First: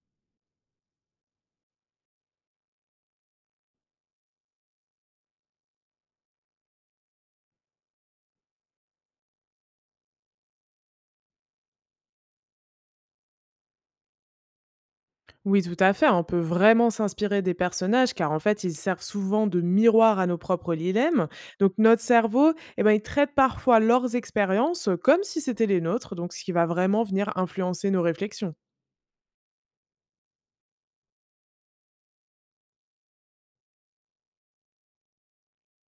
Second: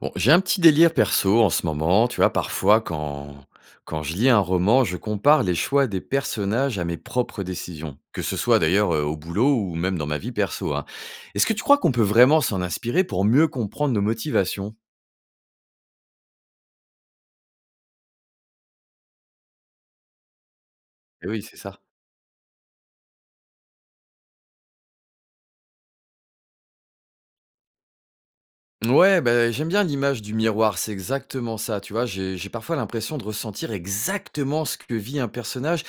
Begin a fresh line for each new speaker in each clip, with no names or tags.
Bon, j'ai un petit délire perso en ce moment, tu vois, parfois quand je lis un roman, je compare les choix des personnages à mes propres décisions, que ce soit d'ailleurs au boulot ou même dans ma vie perso, hein. Est-ce que tu crois qu'on peut vraiment s'en inspirer pour mieux comprendre nos motivations?
Oui, tout à fait. On peut vraiment s'inspirer des personnages car en fait, ils servent souvent de miroir à nos propres dilemmes.
Eh oui, c'est
Donc,
ça.
notre cerveau, eh ben, il traite parfois leurs expériences comme si c'était les nôtres, donc ce qui va vraiment venir influencer nos réflexions.
Ouais, ben, j'aime bien l'image du miroir, c'est exactement ça, tu vois, j'ai parfois l'impression de ressentir exactement ce que vit un personnage.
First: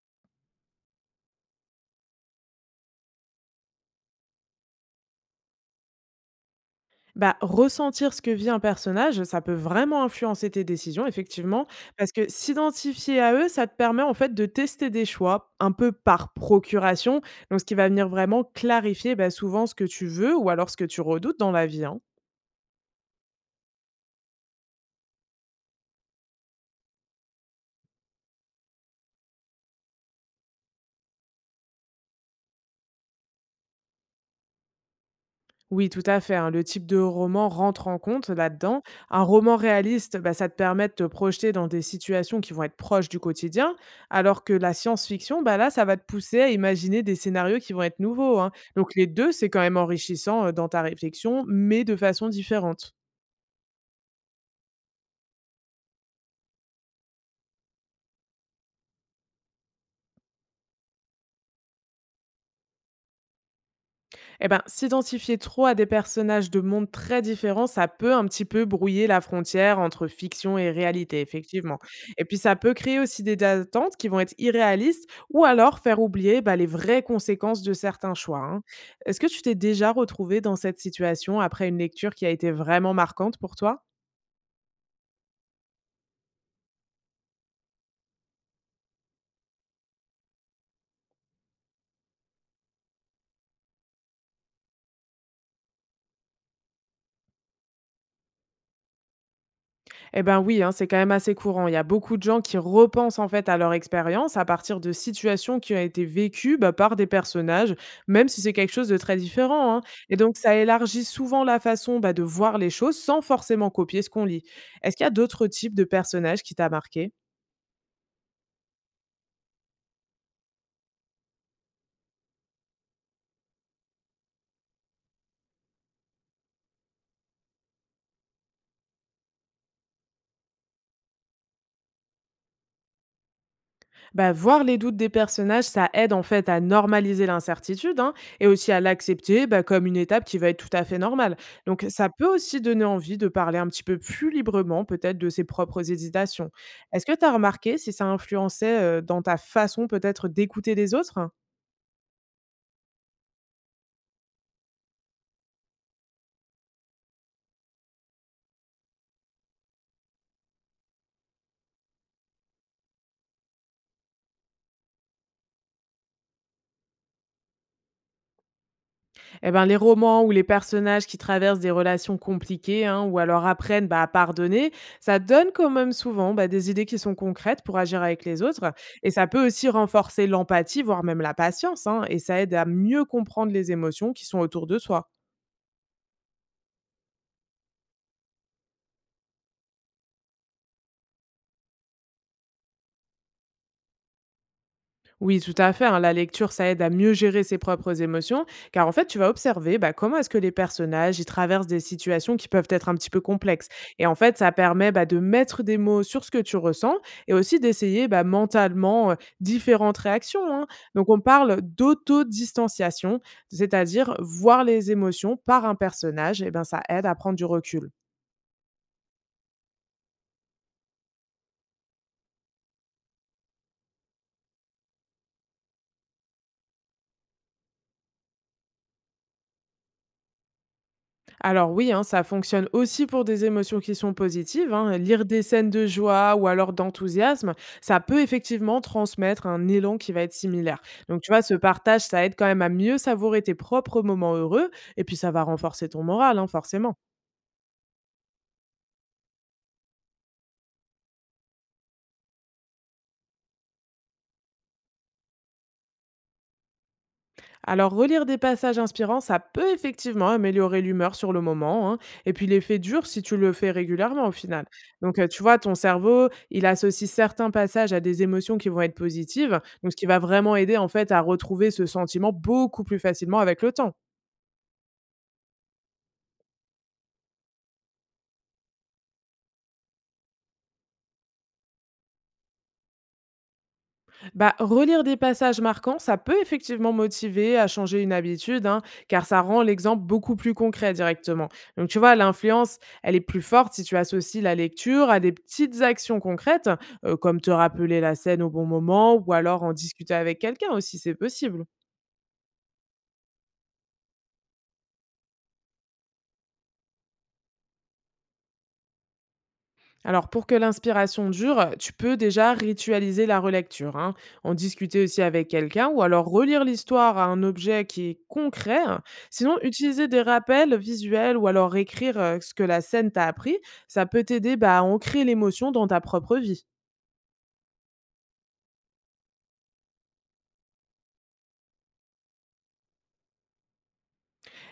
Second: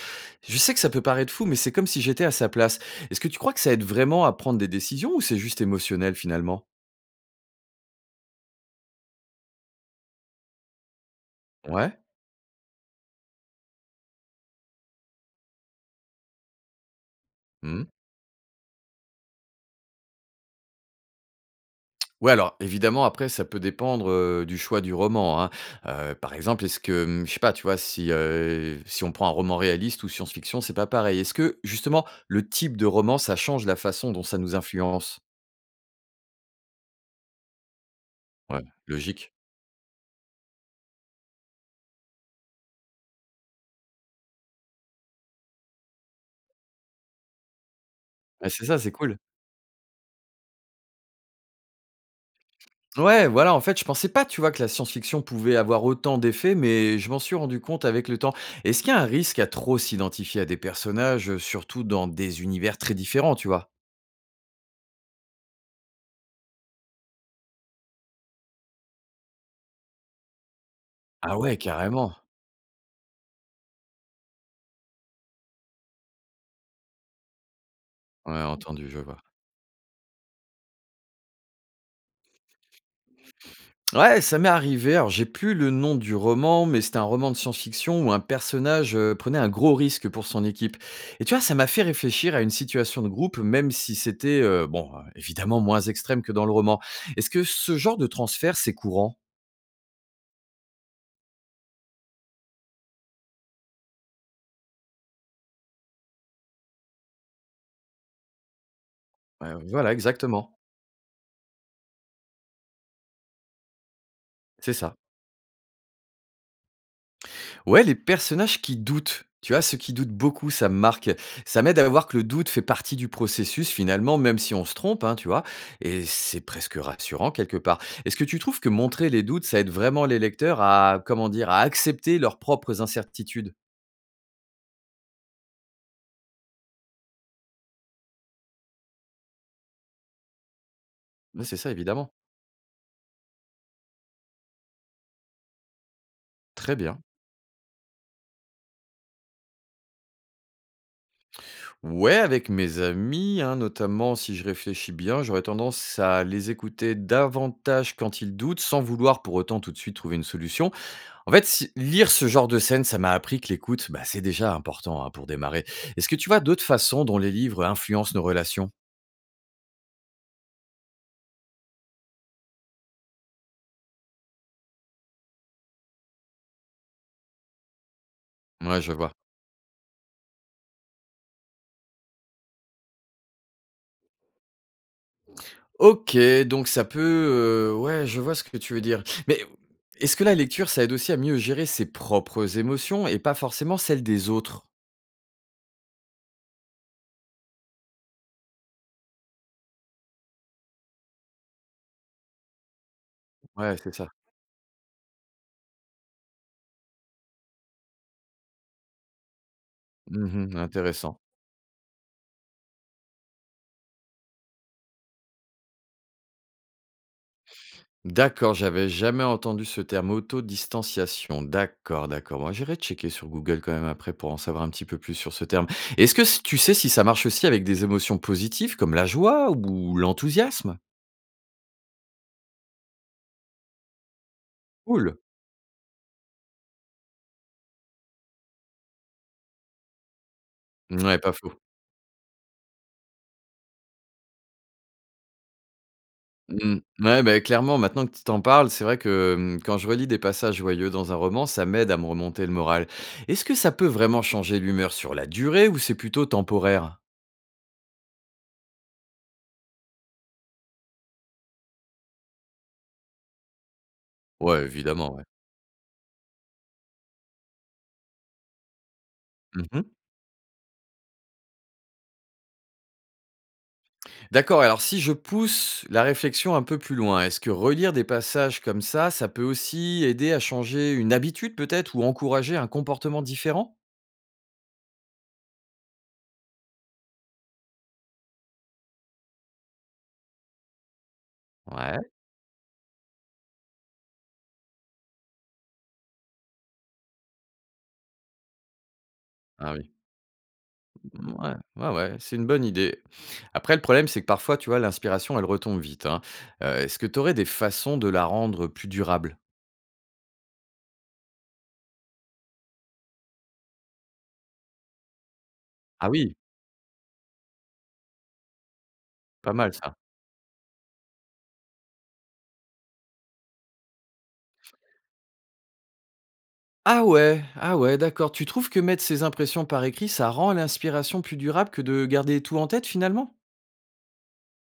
Je sais que ça peut paraître fou, mais c'est comme si j'étais à sa place. Est-ce que tu crois que ça aide vraiment à prendre des décisions ou c'est juste émotionnel finalement?
Bah, ressentir ce que vit un personnage, ça peut vraiment influencer tes décisions, effectivement,
Ouais.
parce que s'identifier à eux, ça te permet en fait de tester des choix un peu par procuration, donc ce qui
Mmh.
va venir vraiment clarifier bah, souvent ce que tu veux ou alors ce que tu redoutes dans la vie, hein.
Ouais, alors évidemment, après, ça peut dépendre, du choix du roman, hein. Par exemple, est-ce que, mmh, je sais pas, tu vois, si, si on prend un roman réaliste ou science-fiction, c'est pas pareil. Est-ce que justement, le type de roman, ça change la façon dont ça nous influence?
Oui, tout à fait, hein. Le type de roman rentre en compte
Ouais,
là-dedans. Un
logique.
roman réaliste, bah, ça te permet de te projeter dans des situations qui vont être proches du quotidien, alors que la science-fiction, bah, là, ça va te pousser à imaginer des scénarios qui vont être nouveaux,
Ouais,
hein.
c'est ça, c'est
Donc les
cool.
2, c'est quand même enrichissant, dans ta réflexion, mais de façon différente.
Ouais, voilà, en fait, je pensais pas, tu vois, que la science-fiction pouvait avoir autant d'effets, mais je m'en suis rendu compte avec le temps. Est-ce qu'il y a un risque à trop s'identifier à des personnages, surtout dans des univers très différents, tu vois?
Eh ben, s'identifier trop à des personnages de mondes très différents, ça peut un petit peu brouiller la frontière entre fiction et réalité,
Ah ouais,
effectivement.
carrément.
Et puis, ça peut créer aussi des attentes qui vont être irréalistes ou alors faire oublier bah, les vraies conséquences de certains choix,
Ouais,
hein.
entendu, je vois.
Est-ce que tu t'es déjà retrouvé dans cette situation après une lecture qui a été vraiment marquante pour toi?
Ouais, ça m'est arrivé. Alors, j'ai plus le nom du roman, mais c'était un roman de science-fiction où un personnage prenait un gros risque pour son équipe. Et tu vois, ça m'a fait réfléchir à une situation de groupe, même si c'était, bon, évidemment moins extrême que dans le roman. Est-ce que ce genre de transfert, c'est courant?
Eh ben oui, hein, c'est quand même assez courant. Il y a beaucoup de gens qui repensent en fait à leur expérience à partir de situations qui ont été vécues bah, par des personnages, même si c'est quelque chose de très différent, hein.
Voilà,
Et donc ça
exactement.
élargit souvent la façon bah, de voir les choses sans forcément copier ce qu'on lit.
C'est
Est-ce
ça.
qu'il y a d'autres types de personnages qui t'a marqué?
Ouais, les personnages qui doutent, tu vois? Ceux qui doutent beaucoup, ça me marque. Ça m'aide à voir que le doute fait partie du processus finalement, même si on se trompe, hein, tu vois? Et c'est presque rassurant quelque part. Est-ce que tu trouves que montrer les doutes, ça aide vraiment les lecteurs à, comment dire, à accepter leurs propres incertitudes?
Bah, voir les doutes des personnages, ça aide en fait à normaliser l'incertitude hein, et aussi à l'accepter bah, comme une étape qui va être tout à fait normale.
Ouais, c'est ça
Donc ça
évidemment.
peut aussi donner envie de parler un petit peu plus librement peut-être de ses propres hésitations.
Très bien.
Est-ce que tu as remarqué si ça influençait dans ta façon peut-être d'écouter les autres?
Ouais, avec mes amis, hein, notamment si je réfléchis bien, j'aurais tendance à les écouter davantage quand ils doutent, sans vouloir pour autant tout de suite trouver une solution. En fait, lire ce genre de scène, ça m'a appris que l'écoute, bah, c'est déjà important, hein, pour démarrer. Est-ce que tu vois d'autres façons dont les livres influencent nos relations?
Eh ben, les romans où les personnages qui traversent des relations compliquées hein, ou alors apprennent bah, à pardonner, ça donne quand même souvent bah, des idées qui sont concrètes pour agir avec les autres.
Ouais, je
Et
vois.
ça peut aussi renforcer l'empathie, voire même la patience, hein, et ça aide à mieux comprendre les émotions qui sont autour de soi.
Ok, donc ça peut... ouais, je vois ce que tu veux dire. Mais est-ce que la lecture, ça aide aussi à mieux gérer ses propres émotions et pas forcément celles des autres?
Oui, tout à fait, hein. La lecture, ça aide à mieux gérer ses propres émotions, car en fait, tu vas observer bah, comment est-ce que les personnages ils traversent des situations qui peuvent être un petit peu complexes.
Ouais, c'est
Et
ça.
en fait, ça permet bah, de mettre des mots sur ce que tu ressens et aussi d'essayer bah, mentalement différentes réactions,
Mhm,
hein. Donc,
intéressant.
on parle d'autodistanciation, c'est-à-dire voir les émotions par un personnage, et ben ça aide à prendre du recul.
D'accord, j'avais jamais entendu ce terme, autodistanciation. D'accord, d'accord. Moi, j'irai checker sur Google quand même après pour en savoir un petit peu plus sur ce terme. Est-ce que tu sais si ça marche aussi avec des émotions positives comme la joie ou l'enthousiasme?
Alors oui, hein, ça fonctionne aussi pour des émotions qui sont positives, hein.
Cool.
Lire des scènes de joie ou alors d'enthousiasme, ça peut effectivement transmettre un élan qui va être similaire.
Ouais,
Donc tu
pas
vois,
faux.
ce partage, ça aide quand même à mieux savourer tes propres moments heureux et puis ça va renforcer ton moral, hein,
Mm.
forcément.
Ouais, bah, clairement, maintenant que tu t'en parles, c'est vrai que quand je relis des passages joyeux dans un roman, ça m'aide à me remonter le moral. Est-ce que ça peut vraiment changer l'humeur sur la durée ou c'est plutôt temporaire?
Alors, relire des passages inspirants, ça peut effectivement améliorer l'humeur sur le moment, hein. Et puis, l'effet dure si tu le fais régulièrement au
Ouais,
final.
évidemment,
Donc,
ouais.
tu vois, ton cerveau, il associe certains passages à des émotions qui vont être positives. Donc, ce qui va vraiment aider en fait à retrouver ce sentiment beaucoup plus facilement avec le temps.
D'accord, alors si je pousse la réflexion un peu plus loin, est-ce que relire des passages comme ça peut aussi aider à changer une habitude peut-être ou encourager un comportement différent?
Bah, relire des passages marquants, ça peut effectivement motiver à changer une habitude, hein, car ça rend l'exemple beaucoup plus concret directement. Donc, tu
Ouais,
vois, l'influence, elle est plus forte si tu associes la lecture à des petites actions concrètes, comme te rappeler la scène au bon moment, ou alors en
ah oui.
discuter avec quelqu'un aussi, c'est
Ouais,
possible.
ouais, ouais, c'est une bonne idée. Après, le problème, c'est que parfois, tu vois, l'inspiration, elle retombe vite, hein. Est-ce que tu aurais des façons de la rendre plus durable?
Alors pour que l'inspiration dure, tu peux déjà ritualiser la relecture, hein, en discuter aussi avec quelqu'un ou
Ah
alors
oui,
relire l'histoire à un objet qui est concret.
pas
Sinon,
mal ça.
utiliser des rappels visuels ou alors écrire ce que la scène t'a appris, ça peut t'aider bah, à ancrer l'émotion dans ta propre vie.
Ah ouais, ah ouais, d'accord. Tu trouves que mettre ses impressions par écrit, ça rend l'inspiration plus durable que de garder tout en tête finalement?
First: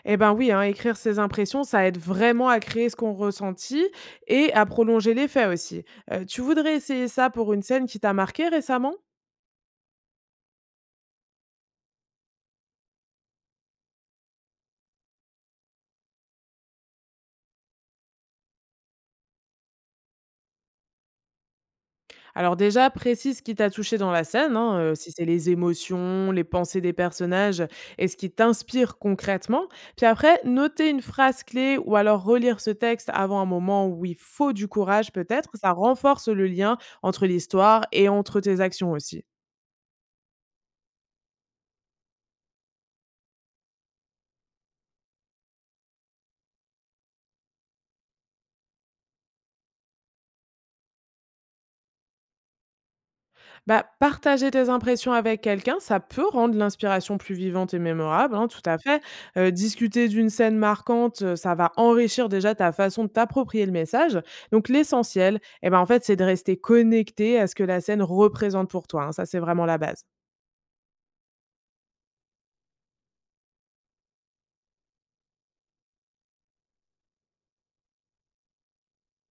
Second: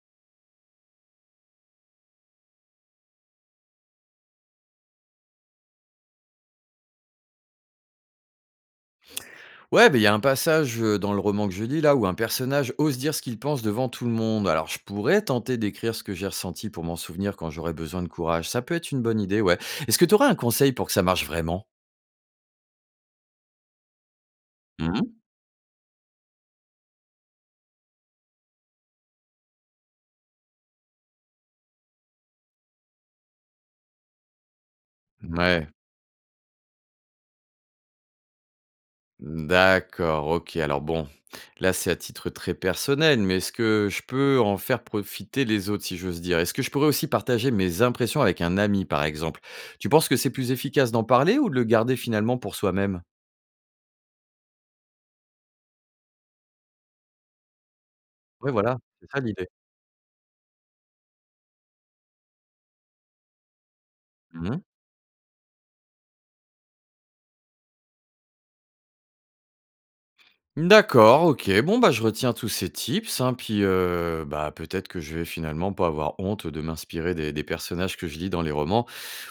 Eh ben oui, hein, écrire ses impressions, ça aide vraiment à créer ce qu'on ressentit et à prolonger l'effet aussi. Tu voudrais essayer ça pour une scène qui t'a marqué récemment?
Ouais, beh, il y a un passage, dans le roman que je lis là où un personnage ose dire ce qu'il pense devant tout le monde. Alors je pourrais tenter d'écrire ce que j'ai ressenti pour m'en souvenir quand j'aurai besoin de courage. Ça peut être une bonne idée, ouais. Est-ce que tu aurais un conseil pour que ça marche vraiment?
Alors déjà, précise ce qui t'a touché dans la scène, hein,
Mmh.
si c'est les émotions, les pensées des personnages et ce qui t'inspire concrètement. Puis après, noter une phrase clé ou alors relire ce texte avant un moment où il faut du courage peut-être,
Ouais,
ça renforce le lien entre l'histoire et entre tes actions aussi.
d'accord, OK. Alors bon, là c'est à titre très personnel, mais est-ce que je peux en faire profiter les autres, si j'ose dire? Est-ce que je pourrais aussi partager mes impressions avec un ami, par exemple? Tu penses que c'est plus efficace d'en parler ou de le garder finalement pour soi-même?
Bah, partager tes impressions avec quelqu'un, ça peut rendre l'inspiration plus vivante et mémorable, hein,
Ouais,
tout à
voilà,
fait.
c'est ça l'idée.
Discuter d'une scène marquante, ça va enrichir déjà ta façon de t'approprier le message.
Mmh.
Donc l'essentiel, et ben, en fait, c'est de rester connecté à ce que la scène représente pour toi, hein, ça, c'est vraiment la base.
D'accord, OK. Bon, bah, je retiens tous ces tips, hein, puis, bah, peut-être que je vais finalement pas avoir honte de m'inspirer des personnages que je lis dans les romans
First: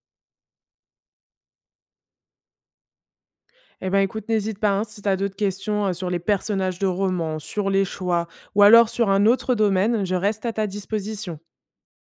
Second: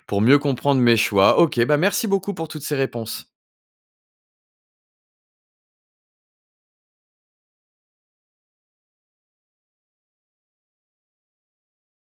pour mieux comprendre mes choix. OK, bah, merci beaucoup pour toutes ces réponses.
Et ben, écoute, n'hésite pas, hein, si tu as d'autres questions, sur les personnages de romans, sur les choix ou alors sur un autre domaine, je reste à ta disposition.